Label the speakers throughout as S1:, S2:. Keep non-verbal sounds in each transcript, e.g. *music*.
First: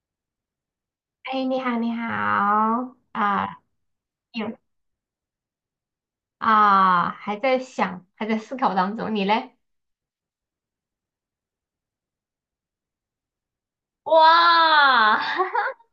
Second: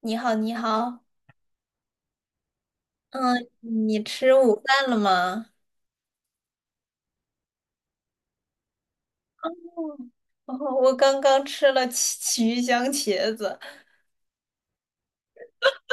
S1: 你好，你好。
S2: 哎，你好，你好
S1: 嗯，
S2: 啊，
S1: 你吃午
S2: 有
S1: 饭了吗？
S2: 啊，还在想，还在思考当中，你
S1: 嗯，
S2: 嘞？
S1: *laughs* 哦，我刚刚吃了奇奇鱼香茄子。
S2: 哇，*laughs*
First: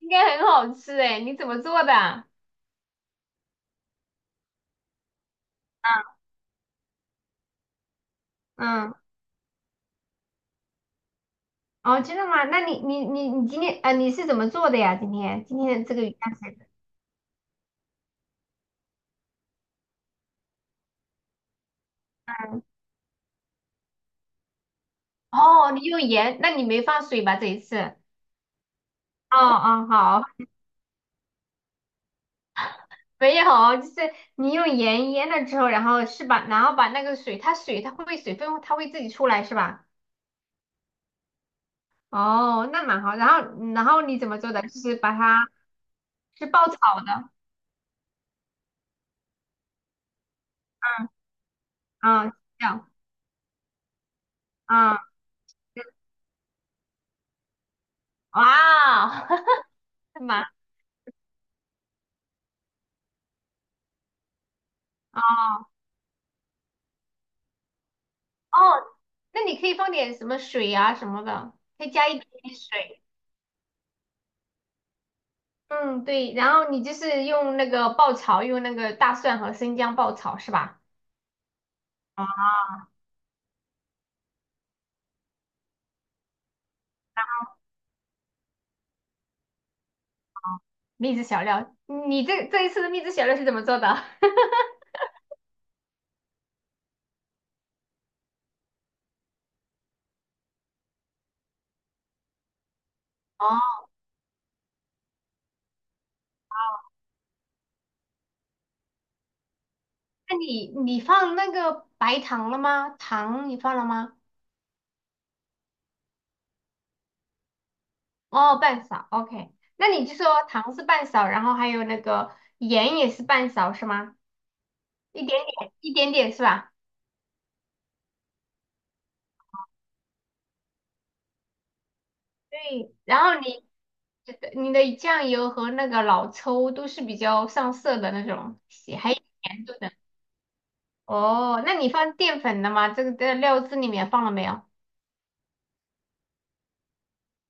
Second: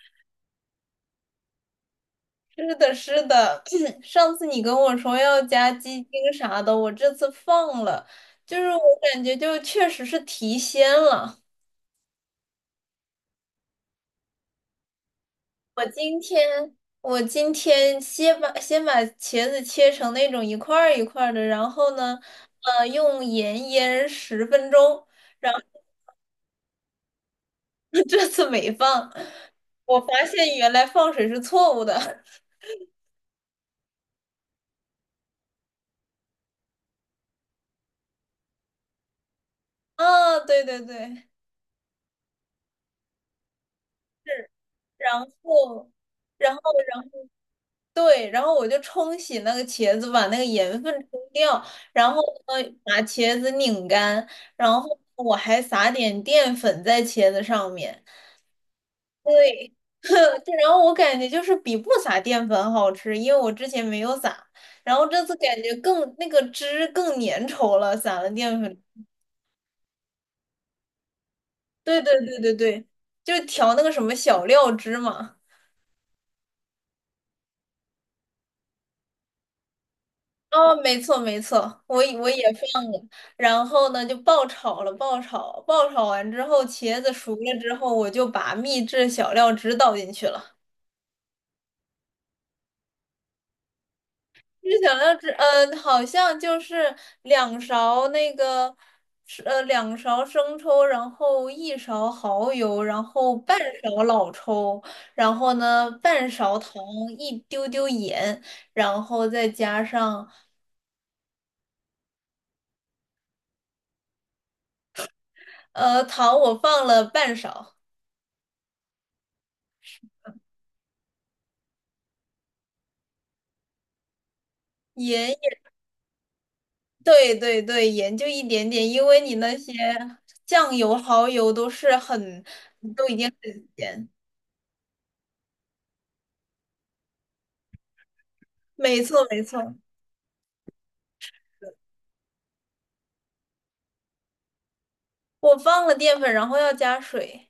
S2: 应该很好吃哎，你怎么做的？
S1: 是的，是的，*clears throat* 上次你跟我说要加鸡精啥的，我这次放了，就是我
S2: 嗯，
S1: 感觉就确实是提鲜了。
S2: 哦，真的吗？那你今天啊，你是怎么做的呀？今天
S1: 我
S2: 的这个鱼
S1: 今
S2: 干水的。
S1: 天我今天先把茄子切成那种一块儿一块儿的，然后呢，用盐腌十分钟。
S2: 哦，你用盐，那你没放水吧？这一次？
S1: *laughs* 这次没放。
S2: 哦哦，
S1: 我
S2: 好，
S1: 发现原来放水是错误的。*laughs*
S2: 没有，就是你用盐腌了之后，然后是吧？然后把那个水，它水它会不会水分它会自己出来是吧？
S1: 啊，对对对，
S2: 哦，那蛮好。然后，然后你怎么
S1: 是。
S2: 做的？就是把
S1: 然
S2: 它
S1: 后，
S2: 是
S1: 然后
S2: 爆炒的，
S1: 对，然后我就冲洗那个茄子，把那个盐分
S2: 嗯
S1: 冲掉，然后
S2: 嗯，
S1: 呢，
S2: 这样
S1: 把茄子拧干，然后
S2: 啊，
S1: 我还撒点淀粉在茄子上面。
S2: 哇，*laughs*
S1: 对，*laughs*
S2: 蛮
S1: 对，然后我感觉就是比不撒淀粉好吃，因为我之前没有撒，然后这次感觉更那个汁更粘稠了，撒了
S2: 哦。
S1: 淀粉。
S2: 那你可以放点什么水啊什么的，可以
S1: 对
S2: 加一
S1: 对
S2: 点
S1: 对对
S2: 点
S1: 对，
S2: 水。
S1: 就调那个什么小料汁嘛。
S2: 嗯，对。然后你就是用那个爆炒，用那个大蒜和生姜爆炒是
S1: 哦，
S2: 吧？
S1: 没错没错，我也
S2: 啊，
S1: 我也放，然后呢就爆炒了，爆炒，爆炒完之后，茄子熟了之后，我就把秘制小料汁倒进去了。
S2: 秘制小料，你这一次的秘制小料是怎么做的？*laughs*
S1: 秘制小料汁，嗯、好像就是两勺那个，是两勺生抽，然后一勺蚝油，然后
S2: 哦，
S1: 半勺老抽，然后呢半勺糖，一丢丢盐，然后再加上。
S2: 那你放那个白糖了吗？糖你放了吗？
S1: 糖我放了半勺，
S2: 哦，半勺，OK。那你就说糖是半勺，然后还有那个盐也是半勺，是吗？一
S1: 盐
S2: 点
S1: 也，
S2: 点，一点点是吧？
S1: 对对对，盐就一点点，因为你那些酱油、蚝油都是很，
S2: 对。
S1: 都已
S2: 然
S1: 经
S2: 后你
S1: 很咸。
S2: 你的酱油和那个老抽都是比较上色的那种，
S1: 没
S2: 还有
S1: 错没
S2: 甜度
S1: 错，
S2: 的。哦，那你放淀粉了吗？这个在料汁里面放了没有？
S1: 我放了淀粉，然后要加水。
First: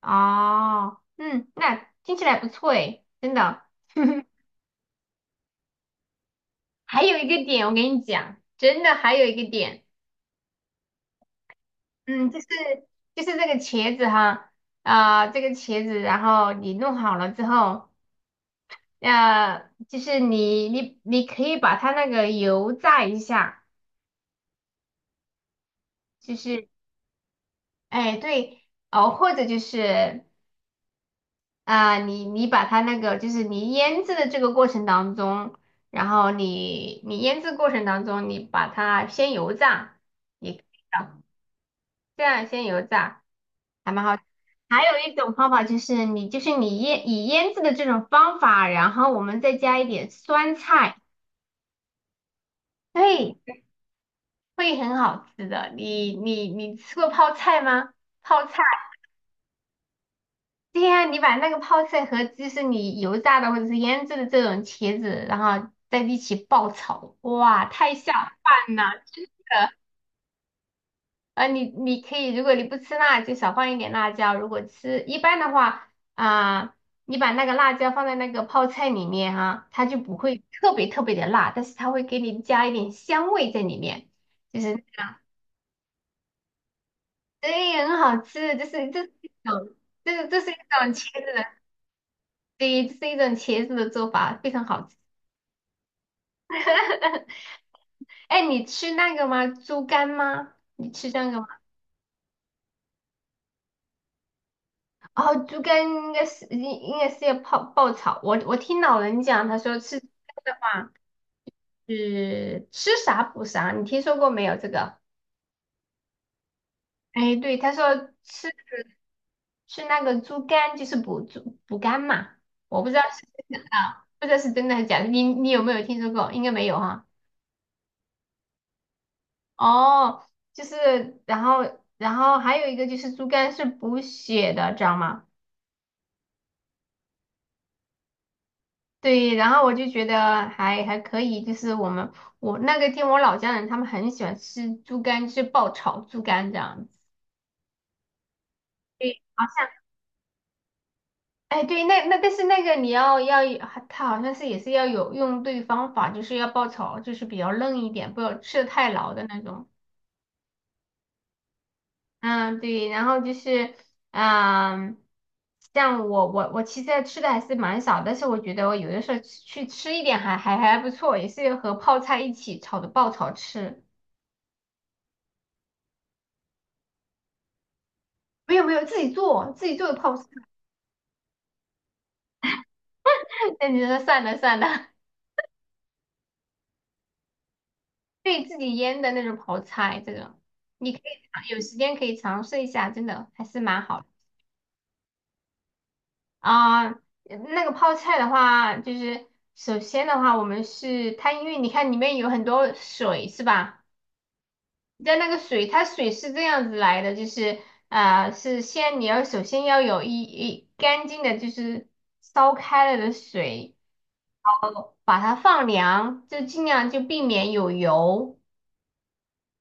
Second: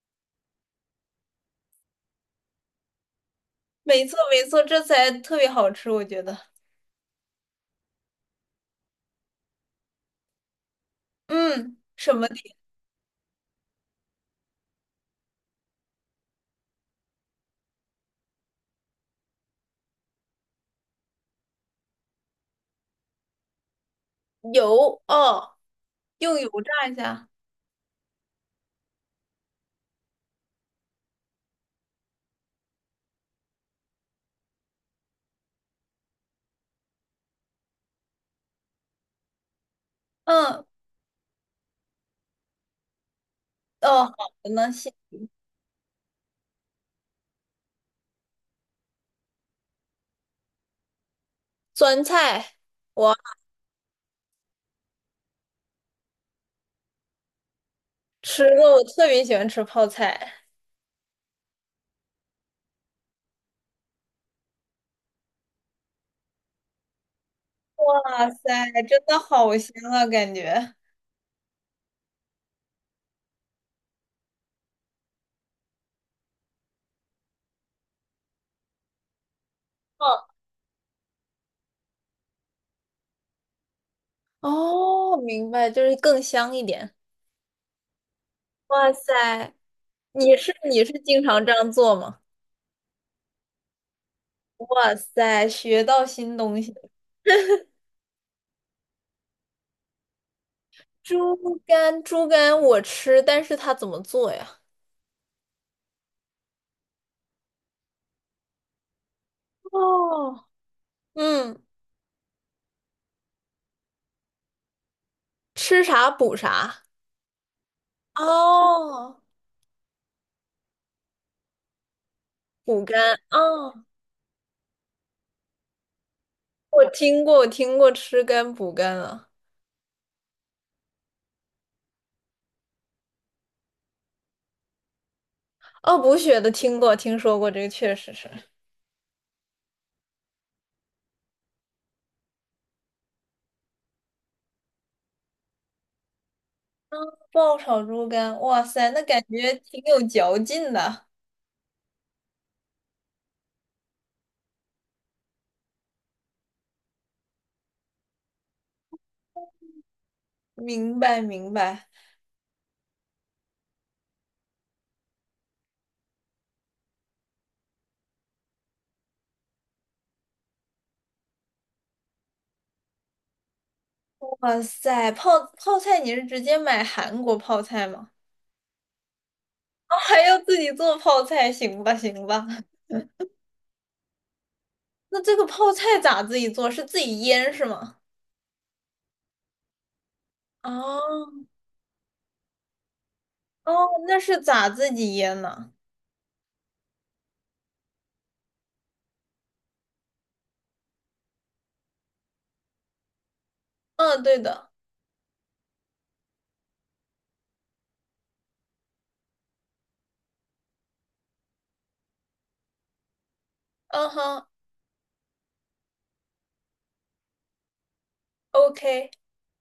S2: 哦，嗯，那听起来不错诶，真的。
S1: 没错
S2: *laughs*
S1: 没错，这才特别好吃，我觉得。
S2: 还有一个点，我跟你讲，真的还有一个点。
S1: 嗯，什么
S2: 嗯，就是
S1: 底
S2: 就是这个茄子哈，啊、这个茄子，然后你弄好了之后，就是你可以把它那个油炸一下，
S1: 油？哦，
S2: 就
S1: 用油
S2: 是
S1: 炸一下。
S2: 哎对哦，或者就是啊、你把它那个就是你腌制的这个过程当中，然后你腌制过程当中，你把它先油炸，也可以
S1: 嗯，
S2: 的这样先油炸。还蛮
S1: 哦，好
S2: 好。
S1: 的呢，
S2: 还
S1: 谢。
S2: 有一种方法就是你就是你腌以腌制的这种方法，然后我们再加一点酸菜，
S1: 酸菜，我
S2: 对，会很好吃的。你吃过泡菜吗？泡
S1: 吃
S2: 菜，
S1: 过，我特别喜欢吃泡菜。
S2: 对呀，你把那个泡菜和就是你油炸的或者是腌制的这种茄子，然后在一起爆炒，哇，太下
S1: 哇塞，
S2: 饭
S1: 真
S2: 了，
S1: 的
S2: 真的。
S1: 好香啊，感觉。
S2: 你可以，如果你不吃辣，就少放一点辣椒。如果吃，一般的话，啊、你把那个辣椒放在那个泡菜里面哈、它就不
S1: 嗯。
S2: 会特别特别的辣，但是它会给你加一点香味在里面，就是
S1: 哦，明白，就是更香一点。
S2: 对，很好吃。就是
S1: 哇
S2: 这是一
S1: 塞，
S2: 种，这是
S1: 你
S2: 这是
S1: 是
S2: 一
S1: 你是
S2: 种茄
S1: 经
S2: 子
S1: 常
S2: 的，
S1: 这样做吗？
S2: 对，这是一种茄子的做法，非常好
S1: 哇
S2: 吃。
S1: 塞，学到新东西了。
S2: *laughs* 哎，你吃那个吗？猪肝吗？你吃那
S1: 猪
S2: 个吗？
S1: 肝，猪肝我吃，但是它怎么做呀？
S2: 哦，猪肝应该是应该是要泡爆炒。我听老人讲，他说吃猪肝
S1: 哦，
S2: 的话
S1: 嗯，
S2: 是吃啥补啥，你听说过没有这个？
S1: 吃啥补啥。
S2: 哎，对，他说吃
S1: 哦，
S2: 吃那个猪肝就是补猪补肝嘛，我
S1: 补
S2: 不知道
S1: 肝。
S2: 是真的
S1: 哦，
S2: 啊，不知道是真的还是假的。你有没有听说过？应该没有
S1: 我
S2: 哈。
S1: 听过，我听过吃肝补肝啊。
S2: 哦，就是然后还有一个就是猪肝是补血的，知道吗？
S1: 哦，补血的听过，听说过，这个确实是。
S2: 对，然后我就觉得还可以，就是我们我那个听我老家人他们很喜欢吃猪肝，就是爆炒猪肝这样子。
S1: 爆炒猪肝，哇塞，那感
S2: 对，好
S1: 觉
S2: 像
S1: 挺有嚼劲的。
S2: 哎对，那但是那个你要它好像是也是要有用对方法，就是要爆炒，就是比较嫩一点，不要吃的太老的那种。
S1: 明白，明白。
S2: 嗯，对，然后就是嗯，像我其实吃的还是蛮少，但是我觉得我有的时候去吃一点还不错，也是和泡菜一起炒的爆炒吃。
S1: 哇塞，泡菜你是直接买韩国泡菜吗？
S2: 没有没有，自己做
S1: 哦，
S2: 的泡
S1: 还
S2: 菜，
S1: 要自己做泡菜，行吧行吧。
S2: *laughs* 那你说算了算了，
S1: 那这个泡菜咋自己做？是自己腌是吗？
S2: 可以自己腌的那种泡菜，这种你可以
S1: 哦
S2: 尝有时间可以尝试一下，真的还是
S1: 哦，
S2: 蛮好的
S1: 那是咋自己腌呢？
S2: 啊。那个泡菜的话，就是首先的话，我们是它，因为你看里面有很多水是吧？
S1: 嗯，对的。
S2: 在那个水，它水是这样子来的，就是啊，是先你要首先要有一干净的，就是烧开了的水，
S1: 嗯哼
S2: 把它放凉，就尽量就避免有油。
S1: ，OK。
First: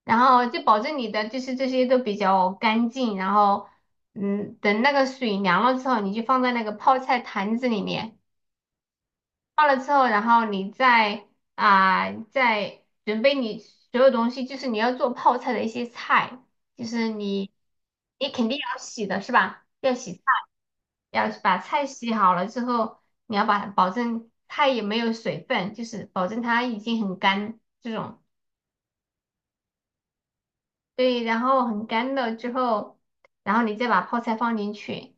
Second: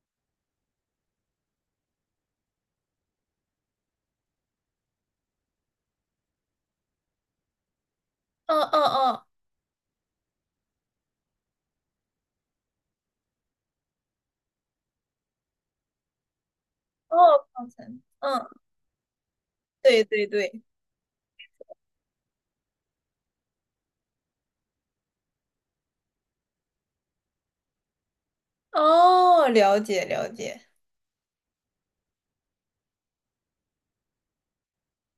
S2: 然后就保证你的就是这些都比较干净，然后等那个水凉了之后，你就放在那个泡菜坛子里面，
S1: 嗯嗯嗯，
S2: 泡了之后，然后你再啊、再准备你所有东西，就是你要做泡菜的一些菜，就是
S1: 哦，
S2: 你
S1: 泡菜。
S2: 你
S1: 嗯，
S2: 肯定要洗的是吧？要
S1: 对
S2: 洗菜，
S1: 对对。
S2: 要把菜洗好了之后，你要把保证菜也没有水分，就是保证它已经很干这种。
S1: 哦，了解了解。
S2: 对，然后很干了之后，然后你再把泡菜放进去，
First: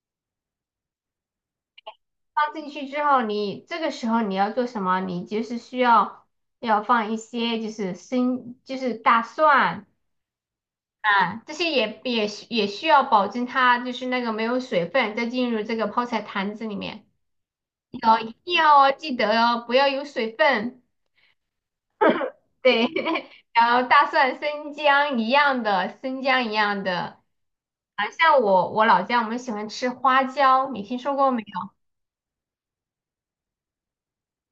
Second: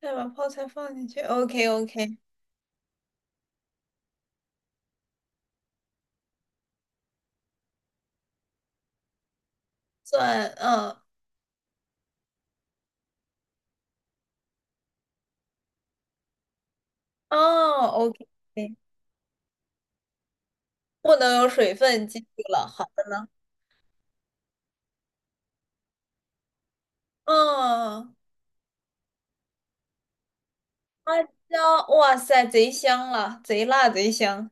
S1: 再把泡菜放进去。OK OK。
S2: 放进去之后你，这个时候你要做什么？你就是需要要放一些就是生就是大蒜
S1: 蒜，嗯，
S2: 啊，这些也需要保证它就是那个没有水分再进入这个泡菜坛子里面，
S1: 哦
S2: 哦，
S1: ，OK。
S2: 一定要哦，记得哦，不要有水分。
S1: 不能有水分进去了，好。
S2: 对，
S1: 的。
S2: *laughs* 然后大蒜、生姜一样的，生姜一样的。
S1: 嗯。嗯
S2: 啊，
S1: 嗯，
S2: 像我老家我们喜欢吃花椒，你听说
S1: 辣
S2: 过没？
S1: 椒，哇塞，贼香了，贼辣贼香，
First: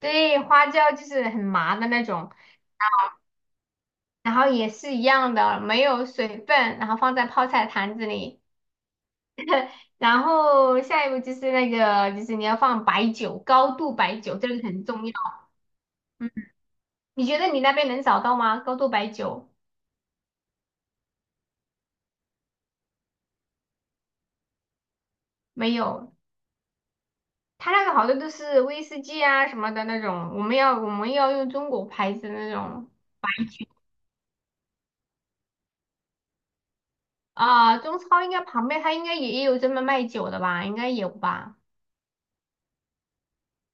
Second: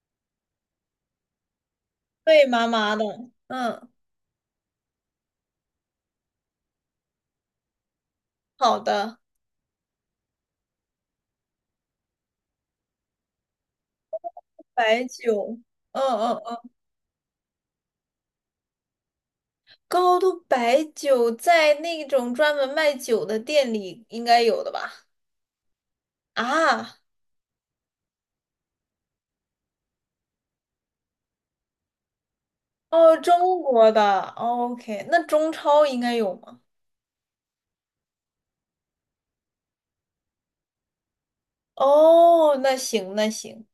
S2: 对，花椒就是很麻的那种，
S1: 脆麻麻的。嗯，
S2: 然后也是一样的，没有水分，然后放在泡菜坛子里，
S1: 好的，
S2: 然后下一步就是那个，就是你要放白酒，高度白酒，这个很
S1: 白
S2: 重要。
S1: 酒，嗯
S2: 嗯，
S1: 嗯嗯，
S2: 你觉得你那边能找到吗？高度白酒
S1: 高度白酒在那种专门卖酒的店里应该有的吧？
S2: 没有，
S1: 啊，
S2: 它那个好多都是威士忌啊什么的那种，我们要用中国牌子的那种
S1: 哦，中国的，OK，那中超应该有吗？
S2: 啊，中超应该旁边它应该也有专门卖酒的吧，应该有吧？
S1: 哦，那行那行，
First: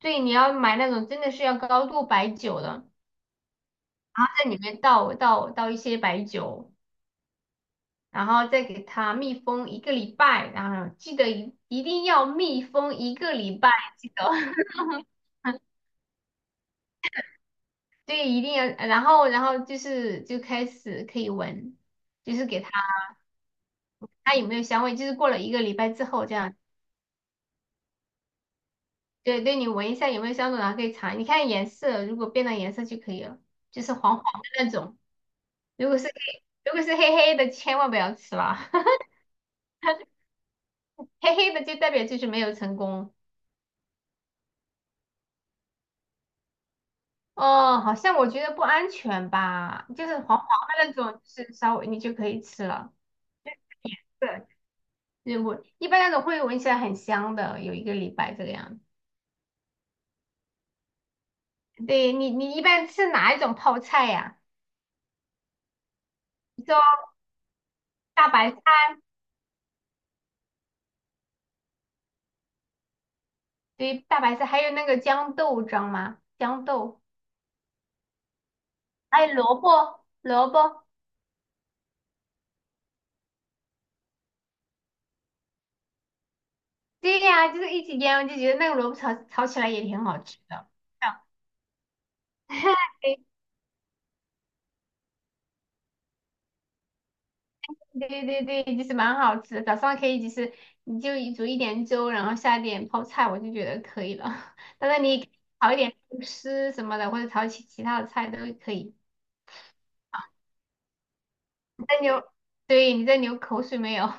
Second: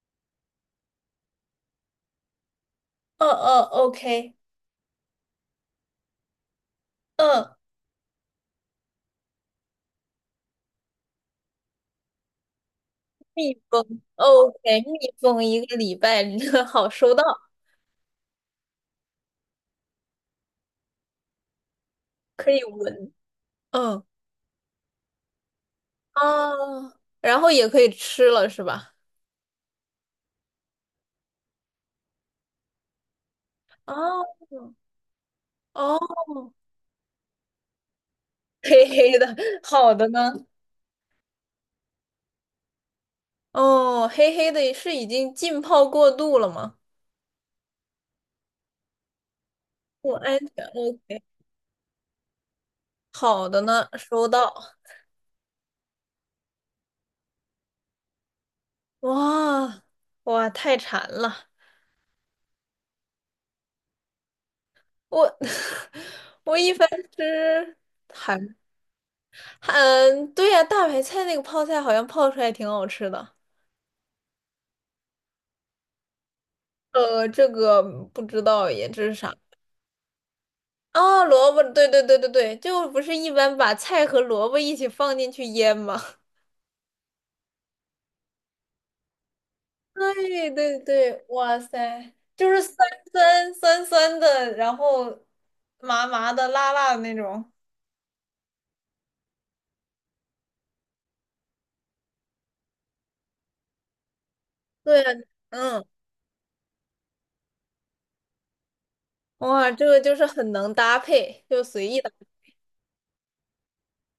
S2: 对，你要买那种真的是要高度白酒的。
S1: 嗯嗯，OK，
S2: 在里面倒一些白酒，
S1: 嗯，
S2: 然后再给它密封一个礼拜，然后记得一定要密封一个
S1: 密
S2: 礼拜，
S1: 封
S2: 记得 *laughs*
S1: ，OK，密封一个礼拜，*laughs* 好收到，
S2: 对，一定要，然后就是就开始可以闻，就是
S1: 可
S2: 给
S1: 以
S2: 它
S1: 闻。嗯。
S2: 它有没有香味，就是过了一个礼拜之后这样，
S1: 哦，然后也可以吃了是吧？
S2: 对对，你闻一下有没有香味，然后可以尝，你看颜色，如果变了颜色就可以了，就是黄黄
S1: 哦
S2: 的那种，如果
S1: 哦，
S2: 是黑，如果是黑黑的千万不要吃了，
S1: 黑
S2: *laughs*
S1: 黑的，好的呢？
S2: 黑黑的就代表就是没有成功。
S1: 哦，黑黑的是已经浸泡过度了吗？
S2: 哦，好像我觉得不安全吧，就
S1: 不
S2: 是
S1: 安
S2: 黄黄
S1: 全。
S2: 的那
S1: 哦，
S2: 种，就是稍微你就可以吃了。
S1: 好的呢，收
S2: 对，
S1: 到。
S2: 就是我一般那种会闻起来很香的，有一个礼拜这个样子。
S1: 哇，哇，太馋了！
S2: 对你，你一般吃哪一种泡菜呀、
S1: 我 *laughs* 我
S2: 你
S1: 一
S2: 说
S1: 般吃
S2: 大白
S1: 韩，
S2: 菜，
S1: 对呀、大白菜那个泡菜好像泡出来挺好吃的。
S2: 对，大白菜，还有那个豇豆，知道吗？豇豆，
S1: 这个不知道耶，这是
S2: 还
S1: 啥？
S2: 有萝卜，萝卜，
S1: 哦，萝卜，对对对对对，就不是一般把菜和萝卜一起放进去腌吗？
S2: 对呀、就是一起腌，我就觉得那个萝卜炒炒起来也
S1: *laughs*
S2: 挺好吃
S1: 对
S2: 的。
S1: 对
S2: 这样
S1: 对，哇塞，就是酸
S2: *laughs* 对
S1: 酸酸酸的，然后麻麻的、辣辣的那种。
S2: 对对对，其实蛮好吃的早上可以就是你就一煮一点粥，然后下点泡菜，我就觉得可以了。*laughs* 当
S1: 对，
S2: 然你炒一
S1: 嗯，
S2: 点肉丝什么的，或者炒其他的菜都可以。
S1: 哇，这个就是很能搭配，就
S2: 你
S1: 随
S2: 在
S1: 意搭
S2: 流，
S1: 配，
S2: 对，你在流口水没有？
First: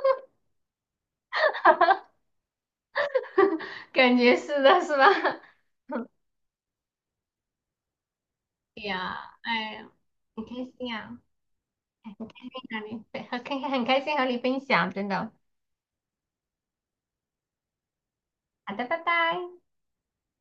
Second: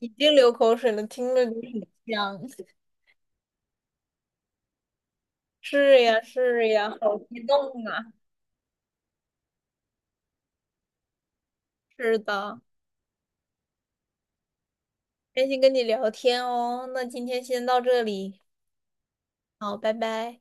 S1: 已经流口水了，听着就很香。*laughs*
S2: *laughs* 感觉是的，是吧？*laughs*
S1: 是呀，是呀，好激动啊！
S2: 对呀，哎呀，很开心啊，哎
S1: 是
S2: 很开
S1: 的，
S2: 心和你，对，很开心很开心和你分享，真的。
S1: 开心跟你聊天哦，那今天先到这里，
S2: 好的，拜拜。
S1: 好，拜拜。